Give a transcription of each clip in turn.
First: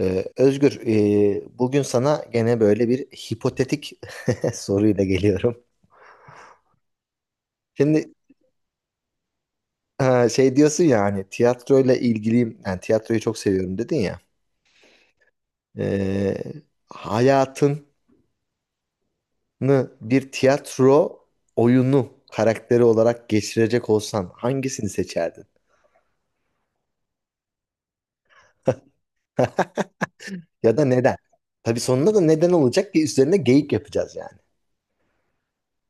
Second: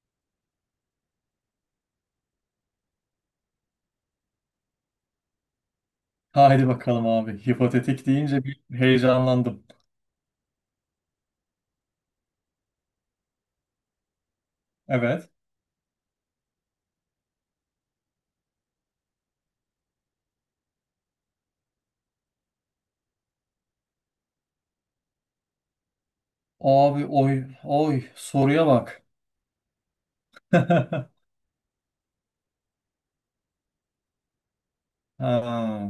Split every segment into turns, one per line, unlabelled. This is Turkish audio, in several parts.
Özgür, bugün sana gene böyle bir hipotetik soruyla geliyorum.
Haydi bakalım abi. Hipotetik
Şimdi
deyince bir heyecanlandım.
ha, şey diyorsun ya hani tiyatroyla ilgiliyim, yani tiyatroyu çok seviyorum dedin ya.
Evet.
Ee, hayatını bir tiyatro oyunu karakteri olarak geçirecek olsan hangisini seçerdin?
Abi oy oy soruya bak.
Ya da neden? Tabii sonunda da neden olacak ki üzerine geyik yapacağız yani.
Ha,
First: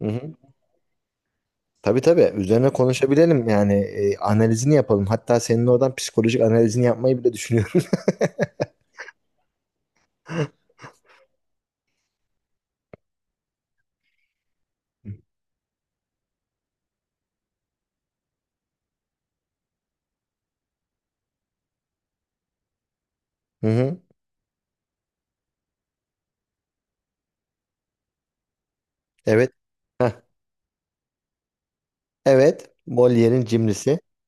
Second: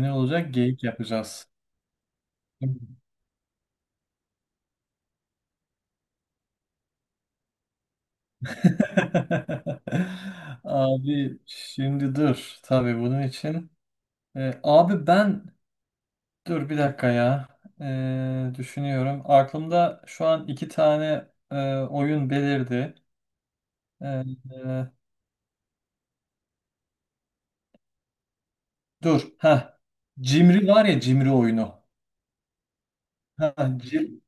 Hı hı.
olacak geyik yapacağız.
Tabii tabii üzerine konuşabilelim yani analizini yapalım. Hatta senin oradan psikolojik analizini yapmayı bile düşünüyorum.
Abi şimdi dur. Tabii bunun için. Abi ben dur bir dakika ya. E, düşünüyorum. Aklımda şu an iki tane oyun belirdi.
Hı hı.
E, e, Dur.
Evet.
Ha.
Heh.
Cimri var ya, cimri oyunu.
Evet. Molière'in
Ha,
cimrisi.
Jim,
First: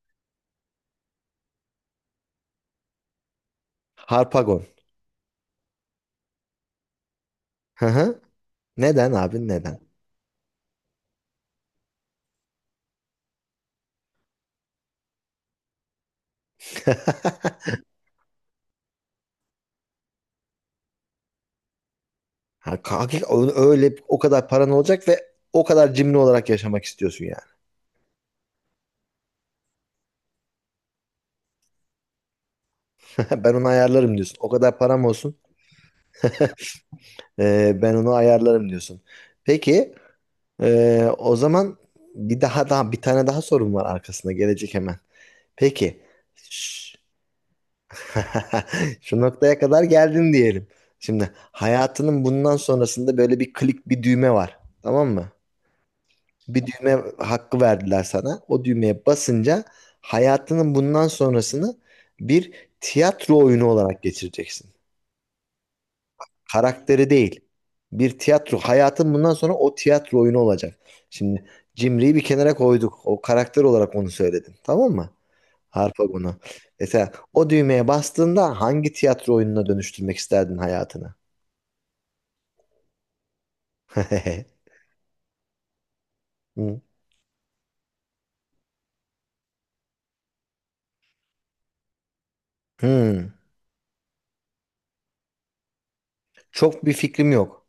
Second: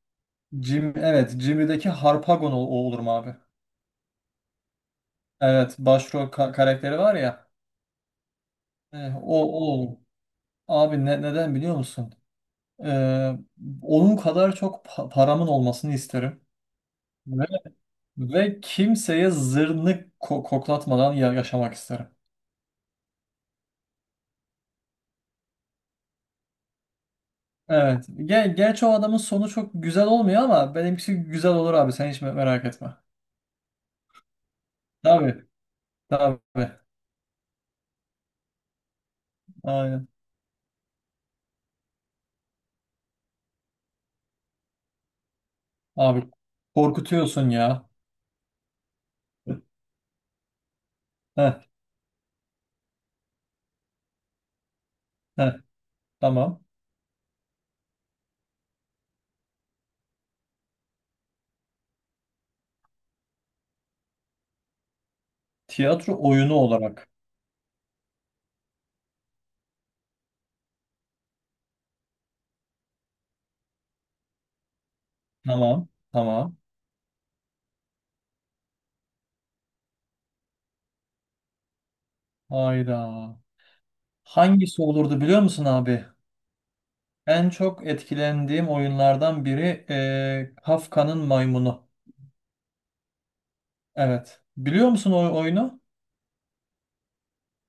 Evet, Jimmy'deki Harpagon o olur mu abi?
Harpagon.
Evet, karakteri var ya.
Hı hı. Neden abi
O
neden?
olur. Abi neden biliyor musun? Ee, Onun kadar çok paramın olmasını isterim. Ve, ve kimseye zırnık koklatmadan yaşamak isterim.
Öyle o kadar paran olacak ve o kadar cimri olarak yaşamak istiyorsun yani.
Evet. Gel, gerçi o adamın sonu çok güzel olmuyor ama benimkisi güzel olur abi. Sen hiç merak etme.
Ben onu ayarlarım diyorsun. O kadar param olsun.
Tabii. Tabii.
Ben onu ayarlarım diyorsun. Peki
Aynen.
o zaman bir tane daha sorun var arkasında gelecek hemen. Peki.
Abi, korkutuyorsun ya.
Şu noktaya kadar geldin diyelim. Şimdi
Heh,
hayatının bundan sonrasında böyle bir klik bir düğme var. Tamam mı?
heh, tamam.
Bir düğme hakkı verdiler sana. O düğmeye basınca hayatının bundan sonrasını bir tiyatro oyunu olarak geçireceksin.
Tiyatro oyunu
Karakteri
olarak.
değil. Bir tiyatro. Hayatın bundan sonra o tiyatro oyunu olacak. Şimdi Cimri'yi bir kenara koyduk. O karakter olarak onu söyledim. Tamam mı?
Tamam.
Harp Agunu.
Tamam.
Mesela o düğmeye bastığında hangi tiyatro oyununa dönüştürmek isterdin hayatını?
Hayda. Hangisi olurdu biliyor musun abi?
Hı.
En çok etkilendiğim oyunlardan biri Kafka'nın Maymunu.
Hı.
Evet. Biliyor musun o oyunu?
Çok bir fikrim yok.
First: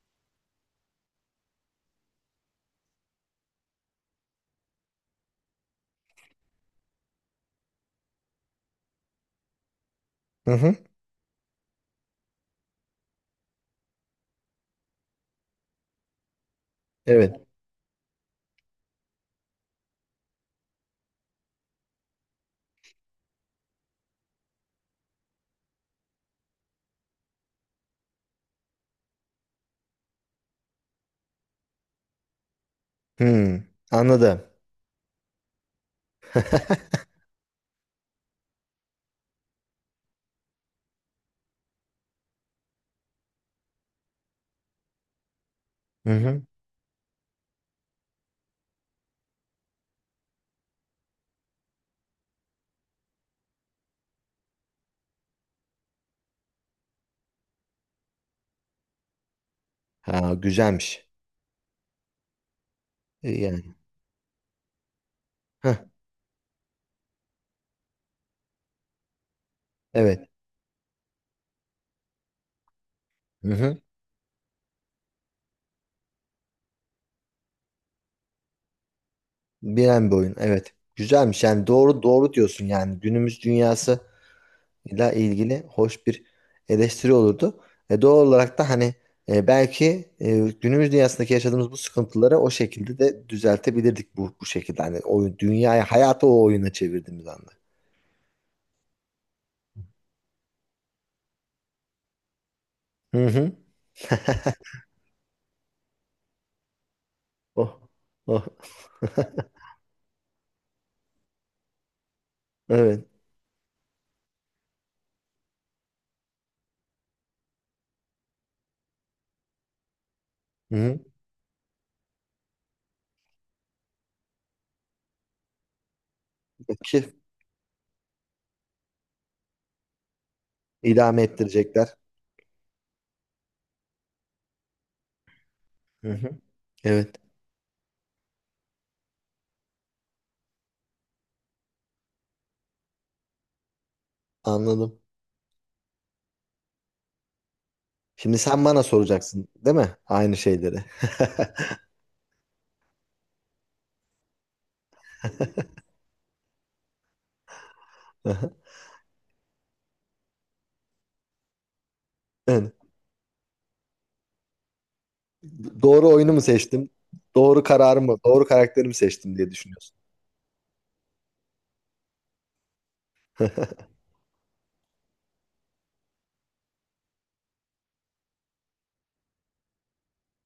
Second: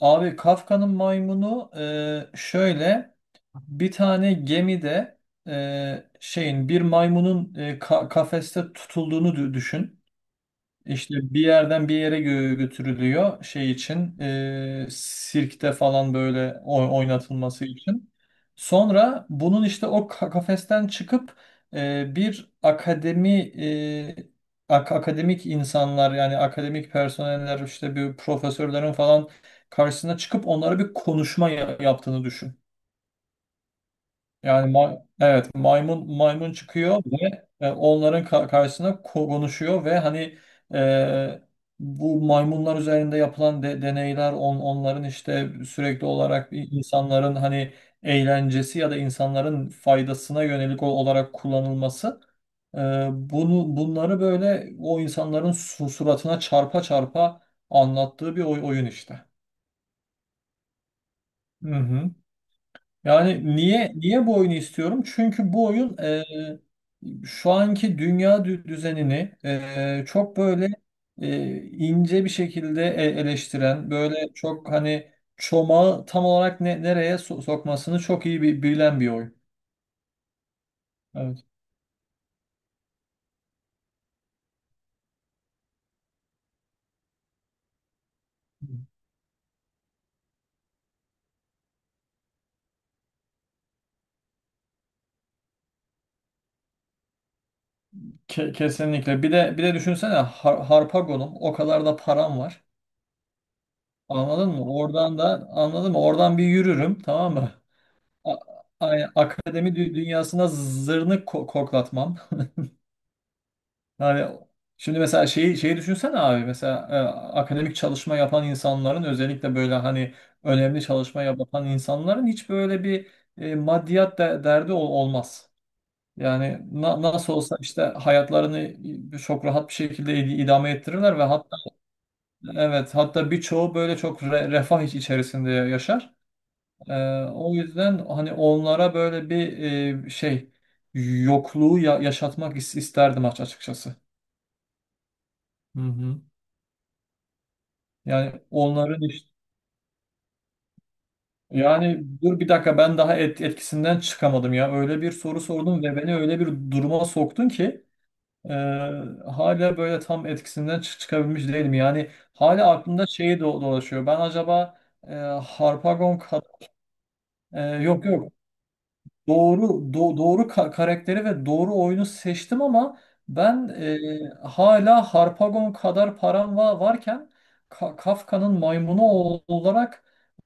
Abi, Kafka'nın Maymunu şöyle, bir tane gemide şeyin bir maymunun kafeste tutulduğunu düşün.
Hı hı.
İşte bir yerden bir yere götürülüyor, şey için, sirkte falan böyle
Evet.
oynatılması için. Sonra bunun işte o kafesten çıkıp bir akademi, e, akademik insanlar, yani akademik personeller, işte bir profesörlerin falan karşısına çıkıp onlara bir konuşma yaptığını düşün.
Hı. Anladım.
Yani maymun çıkıyor ve onların karşısına konuşuyor ve hani, e, bu maymunlar üzerinde yapılan deneyler, onların işte sürekli
Hı hı.
olarak insanların hani eğlencesi ya da insanların faydasına yönelik olarak kullanılması, e, bunu bunları böyle o insanların suratına çarpa çarpa anlattığı bir oyun işte.
Ha, güzelmiş.
Hı hı. Yani
Yani.
niye bu oyunu istiyorum? Çünkü bu
Heh,
oyun, şu anki dünya düzenini,
evet.
ince bir şekilde
Hı hı.
eleştiren, böyle çok hani çomağı tam olarak nereye sokmasını çok iyi bilen bir oyun.
Bilen bir oyun. Evet. Güzelmiş.
Evet.
Yani doğru doğru diyorsun yani. Günümüz dünyası ile ilgili hoş bir eleştiri olurdu. Doğal olarak da hani belki günümüz dünyasındaki yaşadığımız bu sıkıntıları o şekilde de düzeltebilirdik bu şekilde. Hani oyun, dünyayı hayatı o oyuna çevirdiğimiz anda.
Kesinlikle. Bir de düşünsene, Harpagon'um, o kadar da param var.
Hı hı.
Anladın mı? Oradan da anladın mı? Oradan bir yürürüm, tamam mı?
Oh.
A-
Oh.
Akademi dünyasına zırnık koklatmam.
Evet.
Yani şimdi mesela şeyi düşünsene abi, mesela akademik çalışma yapan insanların, özellikle böyle hani
Hı
önemli
hı.
çalışma yapan insanların hiç böyle bir maddiyat derdi olmaz. Yani
Ki
nasıl olsa işte hayatlarını çok rahat bir şekilde idame ettirirler
idame
ve hatta
ettirecekler.
evet, hatta birçoğu böyle çok refah içerisinde
Hı
yaşar.
hı.
E,
Evet.
O yüzden hani onlara böyle bir şey yokluğu yaşatmak isterdim açıkçası.
Anladım.
Hı hı.
Şimdi
Yani
sen bana
onların işte,
soracaksın, değil mi? Aynı şeyleri.
yani dur bir dakika, ben daha etkisinden çıkamadım ya. Öyle bir soru sordun ve beni öyle bir duruma soktun ki e,
Aha.
hala böyle tam etkisinden çıkabilmiş değilim. Yani hala
Evet.
aklımda şeyi dolaşıyor. Ben acaba, e,
Doğru
Harpagon
oyunu mu
kad-
seçtim? Doğru kararı
yok
mı?
yok,
Doğru karakterimi seçtim diye düşünüyorsun.
doğru karakteri ve doğru oyunu seçtim ama ben, hala Harpagon kadar param varken Ka- Kafka'nın maymunu olarak,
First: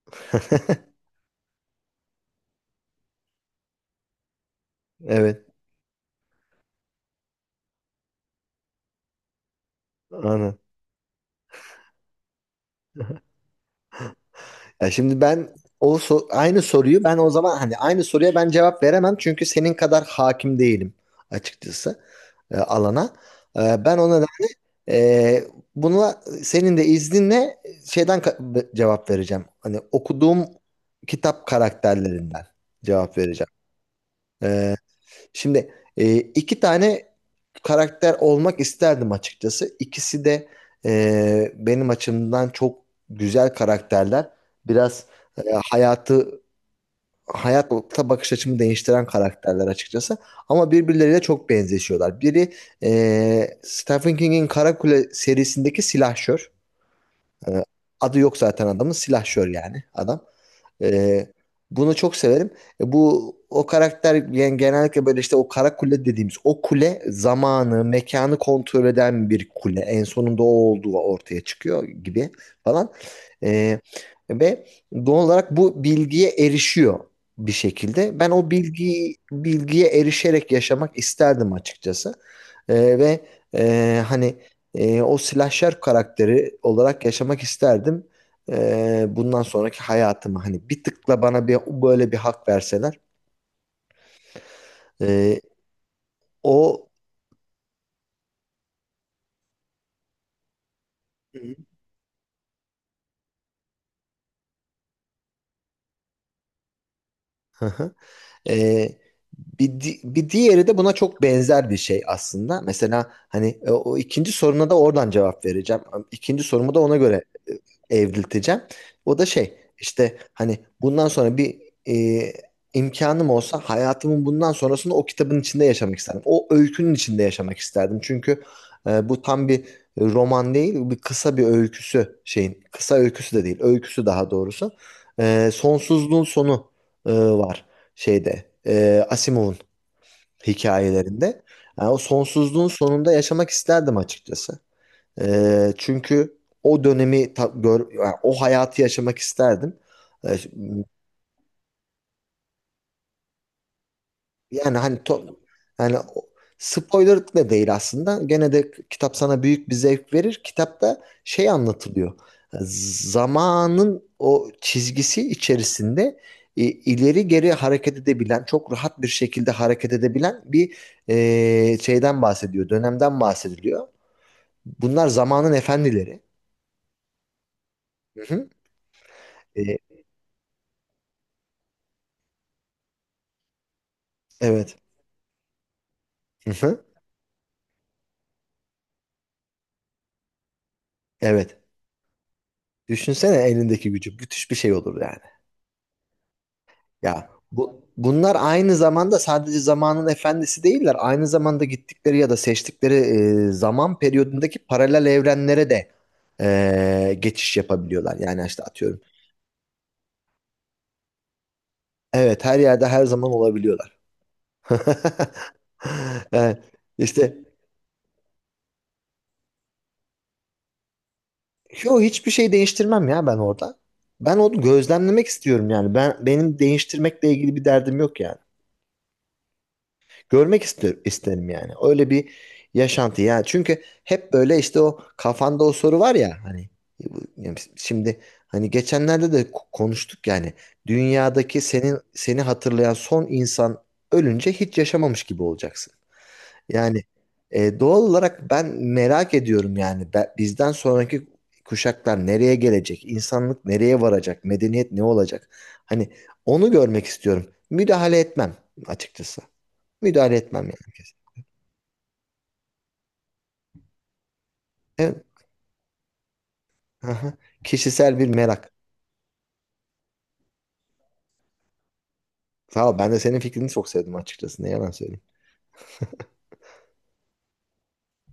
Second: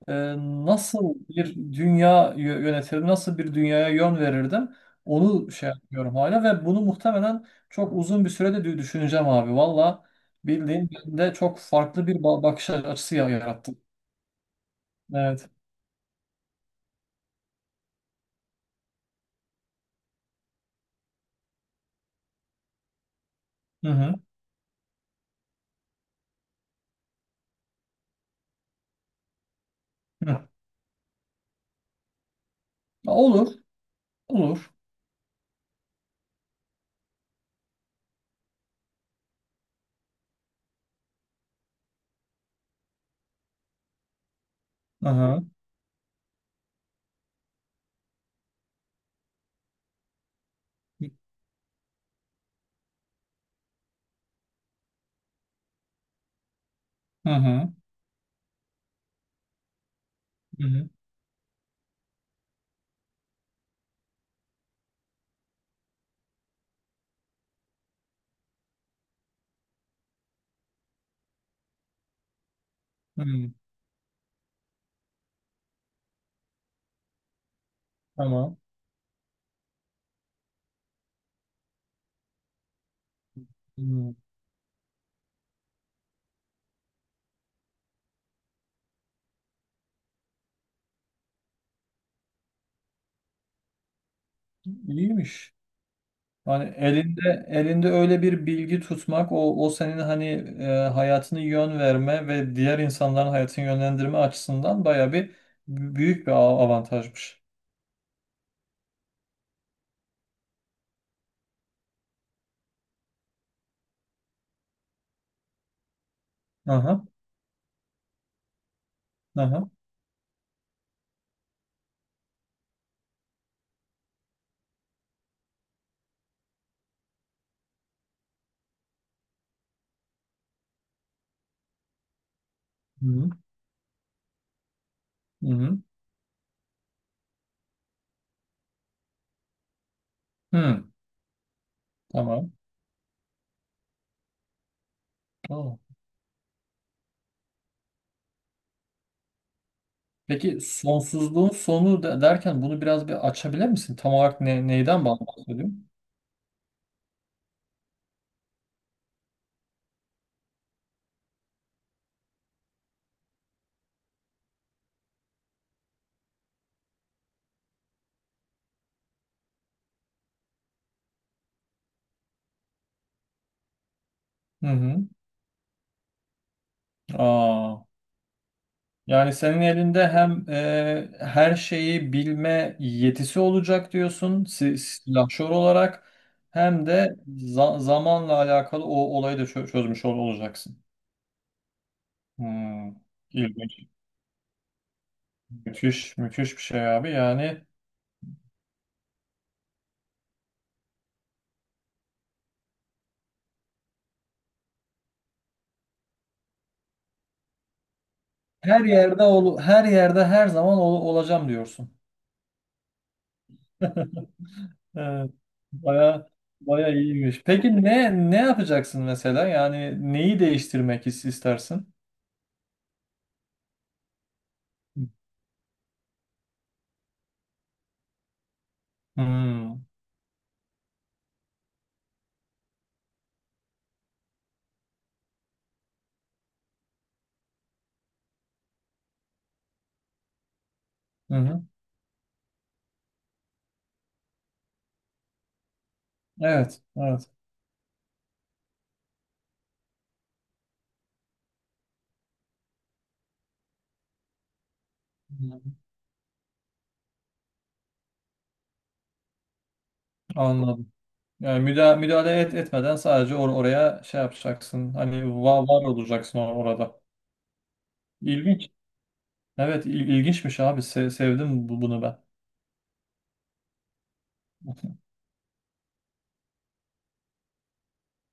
e, nasıl bir dünya yönetirdim, nasıl bir dünyaya yön verirdim,
Evet.
onu şey yapıyorum hala ve bunu muhtemelen çok uzun bir sürede düşüneceğim abi. Valla
Aynen.
bildiğin de çok farklı bir bakış açısı yarattı.
Ya şimdi
Evet.
aynı soruyu ben o zaman hani aynı soruya ben cevap veremem çünkü senin kadar hakim değilim açıkçası alana.
Hı
Ben
hı.
ona da e, buna senin de izninle şeyden cevap vereceğim. Hani okuduğum
Hı.
kitap karakterlerinden cevap vereceğim.
Olur. Olur.
E, Şimdi iki tane karakter olmak isterdim açıkçası. İkisi de benim açımdan çok güzel karakterler. Biraz
Hı
e,
hı.
hayatı hayata bakış açımı değiştiren karakterler açıkçası. Ama birbirleriyle çok benzeşiyorlar. Biri Stephen King'in Karakule serisindeki silahşör.
Hı hı.
Adı yok zaten adamın silahşör yani adam.
Hı hı.
Ee, bunu çok severim. Bu o karakter yani genellikle böyle işte o kara kule dediğimiz o kule zamanı, mekanı kontrol eden bir kule. En sonunda o olduğu ortaya çıkıyor gibi falan.
Hı.
Ee, ve doğal olarak bu bilgiye erişiyor bir şekilde. Ben o
Tamam.
bilgiye erişerek yaşamak isterdim açıkçası. Ve
Hı.
hani o slasher karakteri olarak yaşamak isterdim bundan sonraki hayatımı hani bir tıkla bana bir böyle bir hak verseler e,
İyiymiş. Hani
o.
elinde öyle bir bilgi tutmak, o senin hani hayatını
Hı
yön verme ve diğer insanların hayatını yönlendirme açısından bayağı bir büyük bir avantajmış.
hı. Ee, bir diğeri de buna çok benzer bir şey aslında. Mesela hani o ikinci soruna da oradan cevap vereceğim. İkinci sorumu da ona
Aha,
göre evrilteceğim. O da şey
aha.
işte hani bundan sonra bir e, imkanım olsa hayatımın bundan sonrasını o kitabın içinde yaşamak isterdim. O öykünün içinde yaşamak isterdim. Çünkü bu tam bir roman değil, kısa bir öyküsü şeyin. Kısa
Hı hı.
öyküsü de değil, öyküsü daha doğrusu.
Hı.
Sonsuzluğun sonu var şeyde Asimov'un
Hı.
hikayelerinde. Yani o
Tamam.
sonsuzluğun sonunda yaşamak isterdim açıkçası.
Tamam.
Çünkü o dönemi ta- gör, yani o hayatı yaşamak isterdim. E,
Peki, sonsuzluğun sonu derken bunu biraz bir açabilir misin? Tam olarak
Yani
neyden bahsediyorsun?
yani o- spoiler da değil aslında. Gene de kitap sana büyük bir zevk verir. Kitapta şey anlatılıyor. Zamanın o çizgisi içerisinde ileri geri hareket edebilen, çok rahat bir şekilde hareket edebilen bir şeyden bahsediyor, dönemden bahsediliyor.
Hı hı.
Bunlar zamanın efendileri.
Aa.
Hı hı.
Yani senin
E,
elinde hem her şeyi bilme yetisi olacak diyorsun
evet.
si- silahşor olarak,
Hı hı.
hem de zamanla alakalı o olayı da çözmüş olacaksın.
Evet.
Hmm.
Düşünsene
İlginç,
elindeki gücü. Müthiş bir şey olur yani.
müthiş bir şey abi.
Ya
Yani
bunlar aynı zamanda sadece zamanın efendisi değiller. Aynı zamanda gittikleri ya da seçtikleri zaman periyodundaki paralel evrenlere de geçiş yapabiliyorlar. Yani işte
her
atıyorum.
yerde her yerde her zaman olacağım diyorsun.
Evet her yerde her zaman olabiliyorlar.
Evet, baya
Evet,
baya
işte
iyiymiş. Peki ne yapacaksın mesela? Yani neyi değiştirmek istersin?
yo hiçbir şey değiştirmem ya ben orada. Ben onu gözlemlemek istiyorum yani. Benim değiştirmekle ilgili bir derdim yok yani.
Hmm.
İsterim yani. Öyle bir yaşantı ya. Çünkü hep böyle işte o kafanda o soru var ya hani yani şimdi hani geçenlerde de konuştuk yani
Hı
dünyadaki
hı.
senin seni hatırlayan son insan ölünce hiç yaşamamış gibi olacaksın.
Evet,
Yani
evet.
doğal olarak ben merak ediyorum yani bizden sonraki kuşaklar nereye gelecek? İnsanlık nereye varacak? Medeniyet ne olacak?
Hı.
Hani onu görmek istiyorum. Müdahale etmem açıkçası. Müdahale etmem
Anladım.
yani kesin.
Yani müdahale etmeden sadece oraya şey yapacaksın.
Evet.
Hani var olacaksın orada.
Aha. Kişisel bir
İlginç.
merak.
Evet, ilginçmiş abi. Sevdim bunu ben.
Sağ ol. Ben de senin fikrini çok sevdim açıkçası. Ne yalan söyleyeyim.